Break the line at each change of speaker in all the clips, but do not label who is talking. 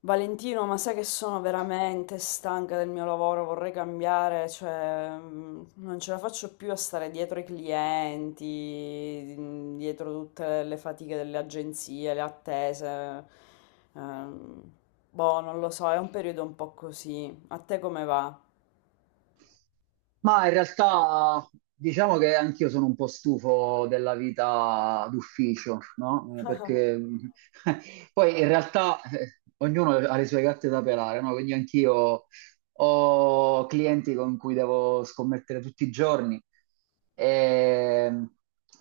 Valentino, ma sai che sono veramente stanca del mio lavoro, vorrei cambiare, cioè non ce la faccio più a stare dietro i clienti, dietro tutte le fatiche delle agenzie, le attese. Ehm, Boh, non lo so, è un periodo un po' così. A te come va?
Ma in realtà diciamo che anch'io sono un po' stufo della vita d'ufficio, no? Perché poi in realtà ognuno ha le sue gatte da pelare, no? Quindi anch'io ho clienti con cui devo scommettere tutti i giorni e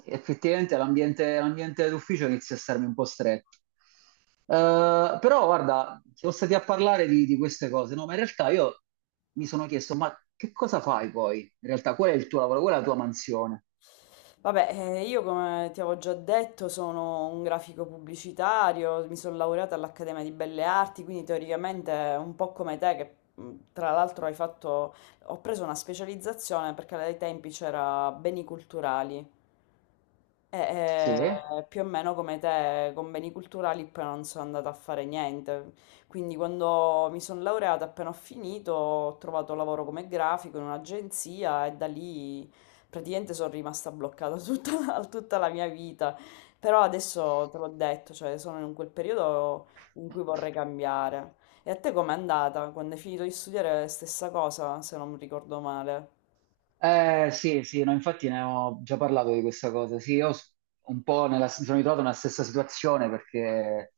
effettivamente l'ambiente d'ufficio inizia a starmi un po' stretto. Però guarda, siamo stati a parlare di queste cose, no? Ma in realtà io mi sono chiesto, ma che cosa fai poi? In realtà, qual è il tuo lavoro? Qual è la tua mansione?
Vabbè, io come ti avevo già detto sono un grafico pubblicitario, mi sono laureata all'Accademia di Belle Arti, quindi teoricamente un po' come te, che tra l'altro hai fatto, ho preso una specializzazione perché ai tempi c'era beni culturali, e,
Sì.
più o meno come te, con beni culturali poi non sono andata a fare niente. Quindi quando mi sono laureata, appena ho finito, ho trovato lavoro come grafico in un'agenzia e da lì praticamente sono rimasta bloccata tutta, tutta la mia vita. Però adesso te l'ho detto, cioè sono in quel periodo in cui vorrei cambiare. E a te com'è andata? Quando hai finito di studiare, stessa cosa, se non mi ricordo male.
Sì, sì, no, infatti ne ho già parlato di questa cosa. Sì, io s- un po' nella, mi sono ritrovato nella stessa situazione perché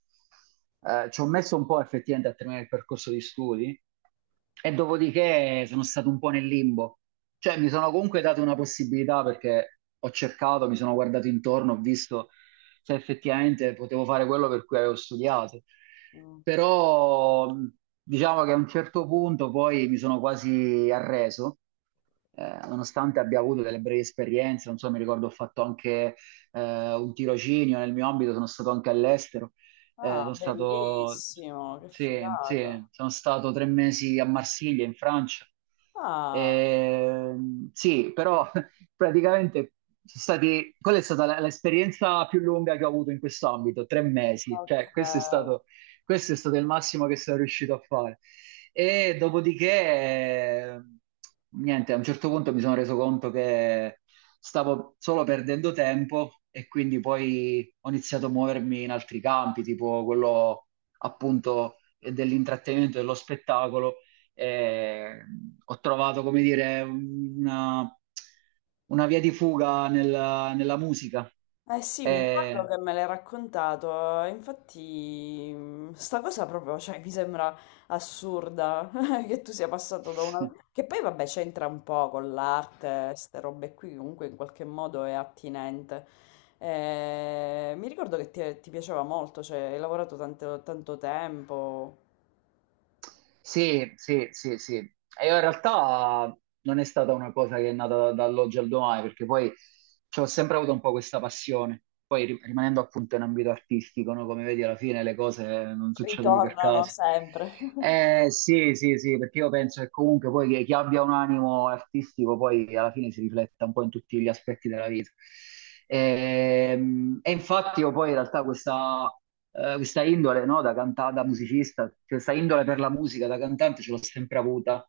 ci ho messo un po' effettivamente a terminare il percorso di studi e dopodiché sono stato un po' nel limbo. Cioè, mi sono comunque dato una possibilità perché ho cercato, mi sono guardato intorno, ho visto se effettivamente potevo fare quello per cui avevo studiato.
Mm.
Però diciamo che a un certo punto poi mi sono quasi arreso, nonostante abbia avuto delle brevi esperienze, non so, mi ricordo ho fatto anche un tirocinio nel mio ambito, sono stato anche all'estero, eh,
Ah,
sono stato,
bellissimo, che
sì,
figata.
sì, sono stato 3 mesi a Marsiglia, in Francia.
Ah,
Eh, sì, però praticamente quella è stata l'esperienza più lunga che ho avuto in questo ambito, 3 mesi, cioè
ok.
questo è stato il massimo che sono riuscito a fare. E dopodiché, niente, a un certo punto mi sono reso conto che stavo solo perdendo tempo e quindi poi ho iniziato a muovermi in altri campi, tipo quello appunto dell'intrattenimento, dello spettacolo e ho trovato, come dire, una via di fuga nella musica.
Eh sì, mi ricordo
E
che me l'hai raccontato, infatti sta cosa proprio, cioè, mi sembra assurda che tu sia passato da una... Che poi vabbè c'entra un po' con l'arte, queste robe qui, comunque in qualche modo è attinente. Mi ricordo che ti piaceva molto, cioè hai lavorato tanto, tanto tempo,
Sì, sì, sì, sì. E in realtà non è stata una cosa che è nata dall'oggi al domani, perché poi ci ho sempre avuto un po' questa passione. Poi rimanendo appunto in ambito artistico, no? Come vedi, alla fine le cose non succedono per
ritornano
caso.
sempre.
Sì, sì, sì, perché io penso che comunque poi chi abbia un animo artistico poi alla fine si rifletta un po' in tutti gli aspetti della vita. E, e, infatti io poi in realtà questa indole, no, da cantata, da musicista, questa indole per la musica, da cantante ce l'ho sempre avuta.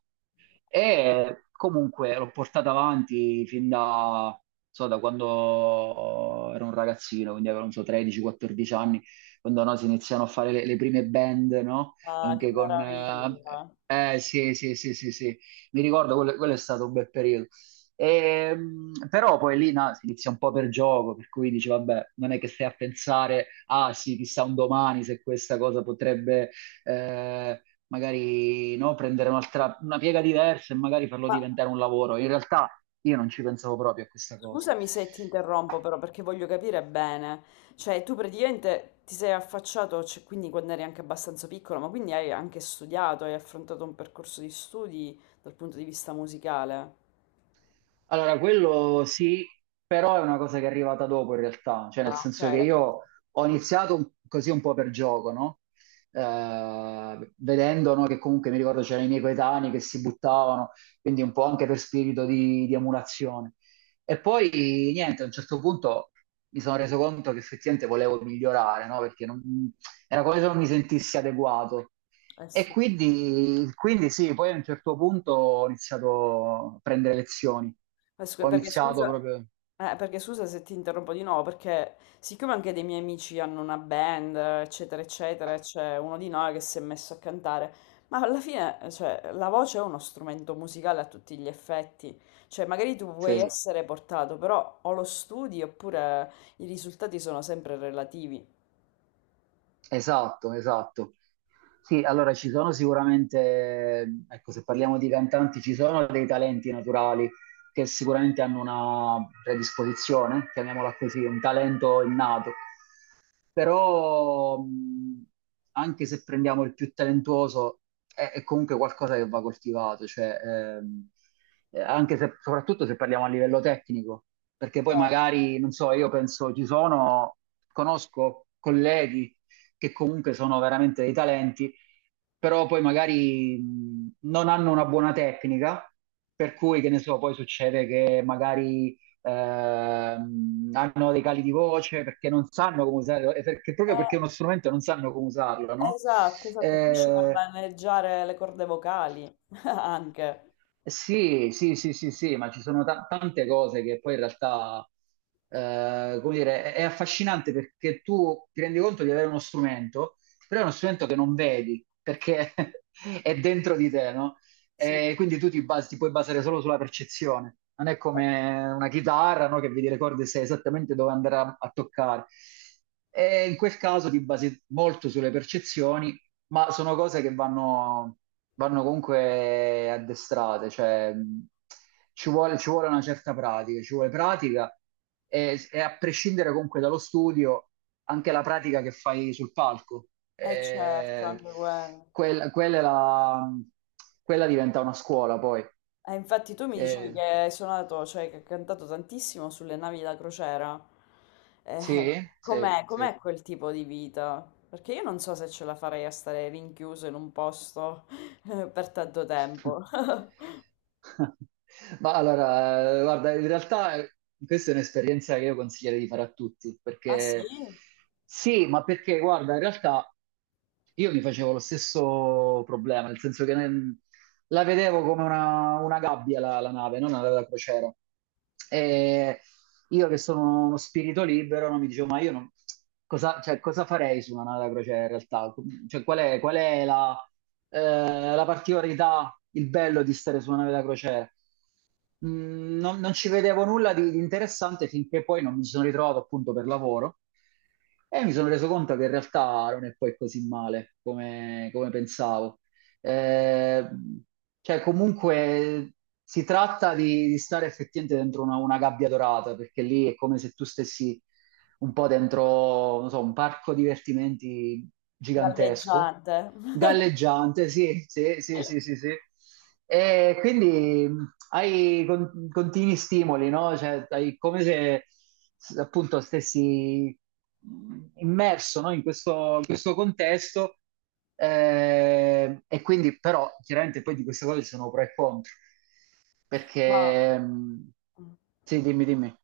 E comunque l'ho portata avanti fin da, non so, da quando ero un ragazzino, quindi avevo, non so, 13-14 anni, quando no, si iniziano a fare le prime band, no?
Ah, che
Anche con. Eh,
meraviglia!
eh, sì, sì, sì, sì, sì, mi ricordo, quello è stato un bel periodo. E, però poi lì no, si inizia un po' per gioco, per cui dici, vabbè, non è che stai a pensare, ah sì, chissà un domani se questa cosa potrebbe eh, magari no, prendere un'altra, una piega diversa e magari farlo
Ma
diventare un lavoro. In realtà io non ci pensavo proprio a questa cosa.
Scusami se ti interrompo però perché voglio capire bene, cioè tu praticamente ti sei affacciato, cioè, quindi quando eri anche abbastanza piccolo, ma quindi hai anche studiato, hai affrontato un percorso di studi dal punto di vista musicale.
Allora, quello sì, però è una cosa che è arrivata dopo in realtà, cioè nel
Ah, ok,
senso che
l'hai fatto.
io ho iniziato così un po' per gioco, no? Vedendo, no, che comunque mi ricordo c'erano i miei coetanei che si buttavano, quindi un po' anche per spirito di emulazione. E poi niente, a un certo punto mi sono reso conto che effettivamente volevo migliorare, no? Perché era come se non mi sentissi adeguato.
Eh
E
sì.
quindi sì, poi a un certo punto ho iniziato a prendere lezioni. Ho
Perché
iniziato
scusa,
proprio.
perché scusa se ti interrompo di nuovo, perché siccome anche dei miei amici hanno una band, eccetera, eccetera, e c'è uno di noi che si è messo a cantare, ma alla fine, cioè, la voce è uno strumento musicale a tutti gli effetti, cioè magari tu puoi Certo.
Sì,
essere portato, però o lo studi oppure i risultati sono sempre relativi.
esatto, esatto. Sì, allora ci sono sicuramente, ecco, se parliamo di cantanti, ci sono dei talenti naturali che sicuramente hanno una predisposizione, chiamiamola così, un talento innato. Però anche se prendiamo il più talentuoso è comunque qualcosa che va coltivato, cioè, ehm, anche se, soprattutto se parliamo a livello tecnico, perché poi
Cioè,
magari, non so, io penso ci sono, conosco colleghi che comunque sono veramente dei talenti, però poi magari non hanno una buona tecnica, per cui, che ne so, poi succede che magari hanno dei cali di voce perché non sanno come usarlo, e perché, proprio perché è uno strumento non sanno come usarlo, no?
esatto, esatto, finisci per
Eh,
maneggiare le corde vocali, anche,
Sì sì, sì, sì, sì, ma ci sono tante cose che poi in realtà, come dire, è affascinante perché tu ti rendi conto di avere uno strumento, però è uno strumento che non vedi perché è dentro di te, no?
sì,
E quindi tu ti puoi basare solo sulla percezione. Non è come una chitarra, no? Che vedi le corde e sai esattamente dove andare a toccare. E in quel caso ti basi molto sulle percezioni ma sono cose che vanno comunque addestrate, cioè ci vuole una certa pratica, ci vuole pratica e a prescindere comunque dallo studio, anche la pratica che fai sul palco,
eh certo,
Eh,
anche quello.
quella, quella è la- quella diventa una scuola poi.
Infatti tu mi dicevi
Eh,
che hai suonato, cioè che hai cantato tantissimo sulle navi da crociera. Eh,
sì, sì, sì.
com'è quel tipo di vita? Perché io non so se ce la farei a stare rinchiuso in un posto per tanto tempo.
Ma allora, guarda, in realtà questa è un'esperienza che io consiglierei di fare a tutti,
Ah sì?
perché sì, ma perché guarda, in realtà io mi facevo lo stesso problema, nel senso che la vedevo come una gabbia la nave, non una nave da crociera. E io che sono uno spirito libero, non mi dicevo, ma io cosa, cioè, cosa farei su una nave da crociera in realtà? Cioè, qual è la particolarità, il bello di stare su una nave da crociera? Non, ci vedevo nulla di interessante finché poi non mi sono ritrovato appunto per lavoro e mi sono reso conto che in realtà non è poi così male come, come pensavo. Eh, cioè, comunque si tratta di stare effettivamente dentro una gabbia dorata, perché lì è come se tu stessi un po' dentro, non so, un parco divertimenti gigantesco,
Galleggiante.
galleggiante, sì, sì, sì, sì, sì, sì. E quindi hai continui stimoli, no? Cioè, hai come se appunto stessi immerso, no? In questo contesto e quindi però chiaramente poi di queste cose ci sono pro e contro
Ma...
perché sì, dimmi, dimmi.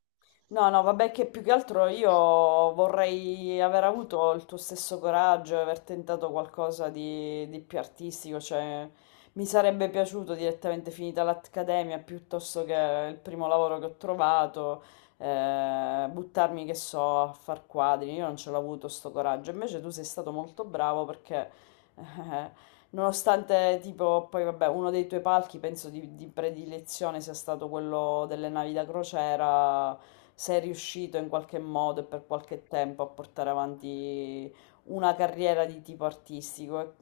No, no, vabbè che più che altro io vorrei aver avuto il tuo stesso coraggio e aver tentato qualcosa di più artistico, cioè mi sarebbe piaciuto direttamente finita l'accademia piuttosto che il primo lavoro che ho trovato, buttarmi, che so, a far quadri, io non ce l'ho avuto sto coraggio, invece tu sei stato molto bravo perché nonostante, tipo, poi vabbè, uno dei tuoi palchi penso di predilezione sia stato quello delle navi da crociera, sei riuscito in qualche modo e per qualche tempo a portare avanti una carriera di tipo artistico. E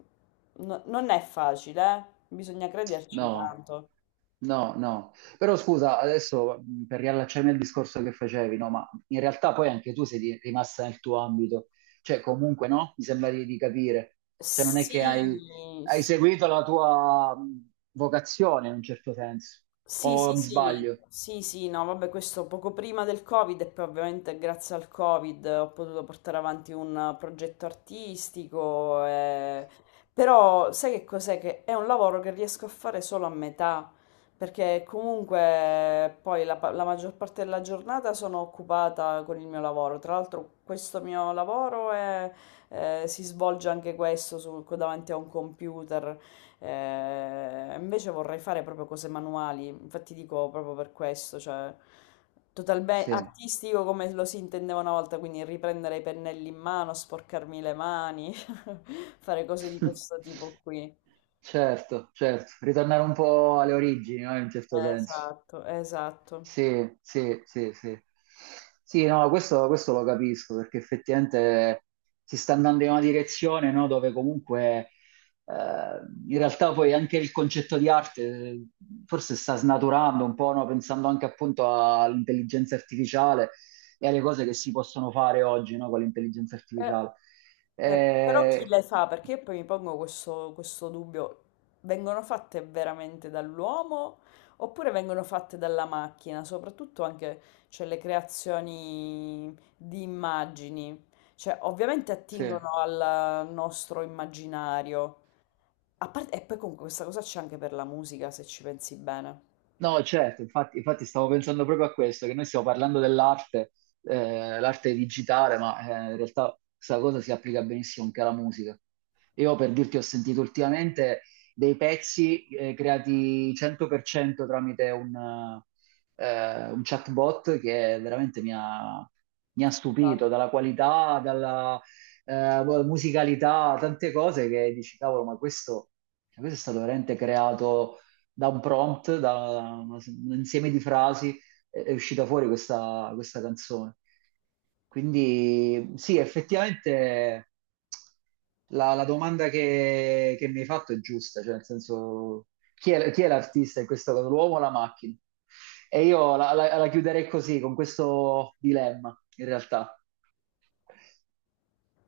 non è facile, eh? Bisogna crederci
No,
tanto.
no, no. Però scusa, adesso per riallacciarmi al discorso che facevi, no, ma in realtà poi anche tu sei rimasta nel tuo ambito, cioè comunque no, mi sembra di capire, cioè non è
Sì,
che hai
sì.
seguito la tua vocazione in un certo senso,
Sì,
o
sì,
mi
sì,
sbaglio?
sì, sì, no, vabbè, questo poco prima del Covid e poi ovviamente grazie al Covid ho potuto portare avanti un progetto artistico, però sai che cos'è? Che è un lavoro che riesco a fare solo a metà, perché comunque poi la maggior parte della giornata sono occupata con il mio lavoro, tra l'altro questo mio lavoro è- si svolge anche questo davanti a un computer. Invece vorrei fare proprio cose manuali, infatti dico proprio per questo, cioè totalmente
Sì.
artistico come lo si intendeva una volta, quindi riprendere i pennelli in mano, sporcarmi le mani, fare cose di questo tipo qui.
Certo, certo, ritornare un po' alle origini, no, in un certo senso.
Esatto, esatto.
Sì, sì, sì, sì. Sì, no, questo lo capisco perché effettivamente si sta andando in una direzione, no, dove comunque eh, in realtà poi anche il concetto di arte eh, forse sta snaturando un po', no, pensando anche appunto all'intelligenza artificiale e alle cose che si possono fare oggi, no, con l'intelligenza
Eh,
artificiale.
però chi
Eh,
le fa? Perché io poi mi pongo questo dubbio. Vengono fatte veramente dall'uomo oppure vengono fatte dalla macchina? Soprattutto anche, cioè, le creazioni di immagini. Cioè, ovviamente
sì.
attingono al nostro immaginario. A parte- e poi comunque questa cosa c'è anche per la musica, se ci pensi bene.
No, certo, infatti stavo pensando proprio a questo, che noi stiamo parlando dell'arte, l'arte digitale, ma in realtà questa cosa si applica benissimo anche alla musica. Io per dirti ho sentito ultimamente dei pezzi creati 100% tramite un chatbot che veramente mi ha stupito dalla qualità, dalla musicalità, tante cose che dici, cavolo, ma questo, cioè, questo è stato veramente creato da un prompt, da un insieme di frasi, è uscita fuori questa canzone. Quindi sì, effettivamente la domanda che mi hai fatto è giusta, cioè nel senso chi è l'artista in questo caso, l'uomo o la macchina? E io la chiuderei così, con questo dilemma, in realtà.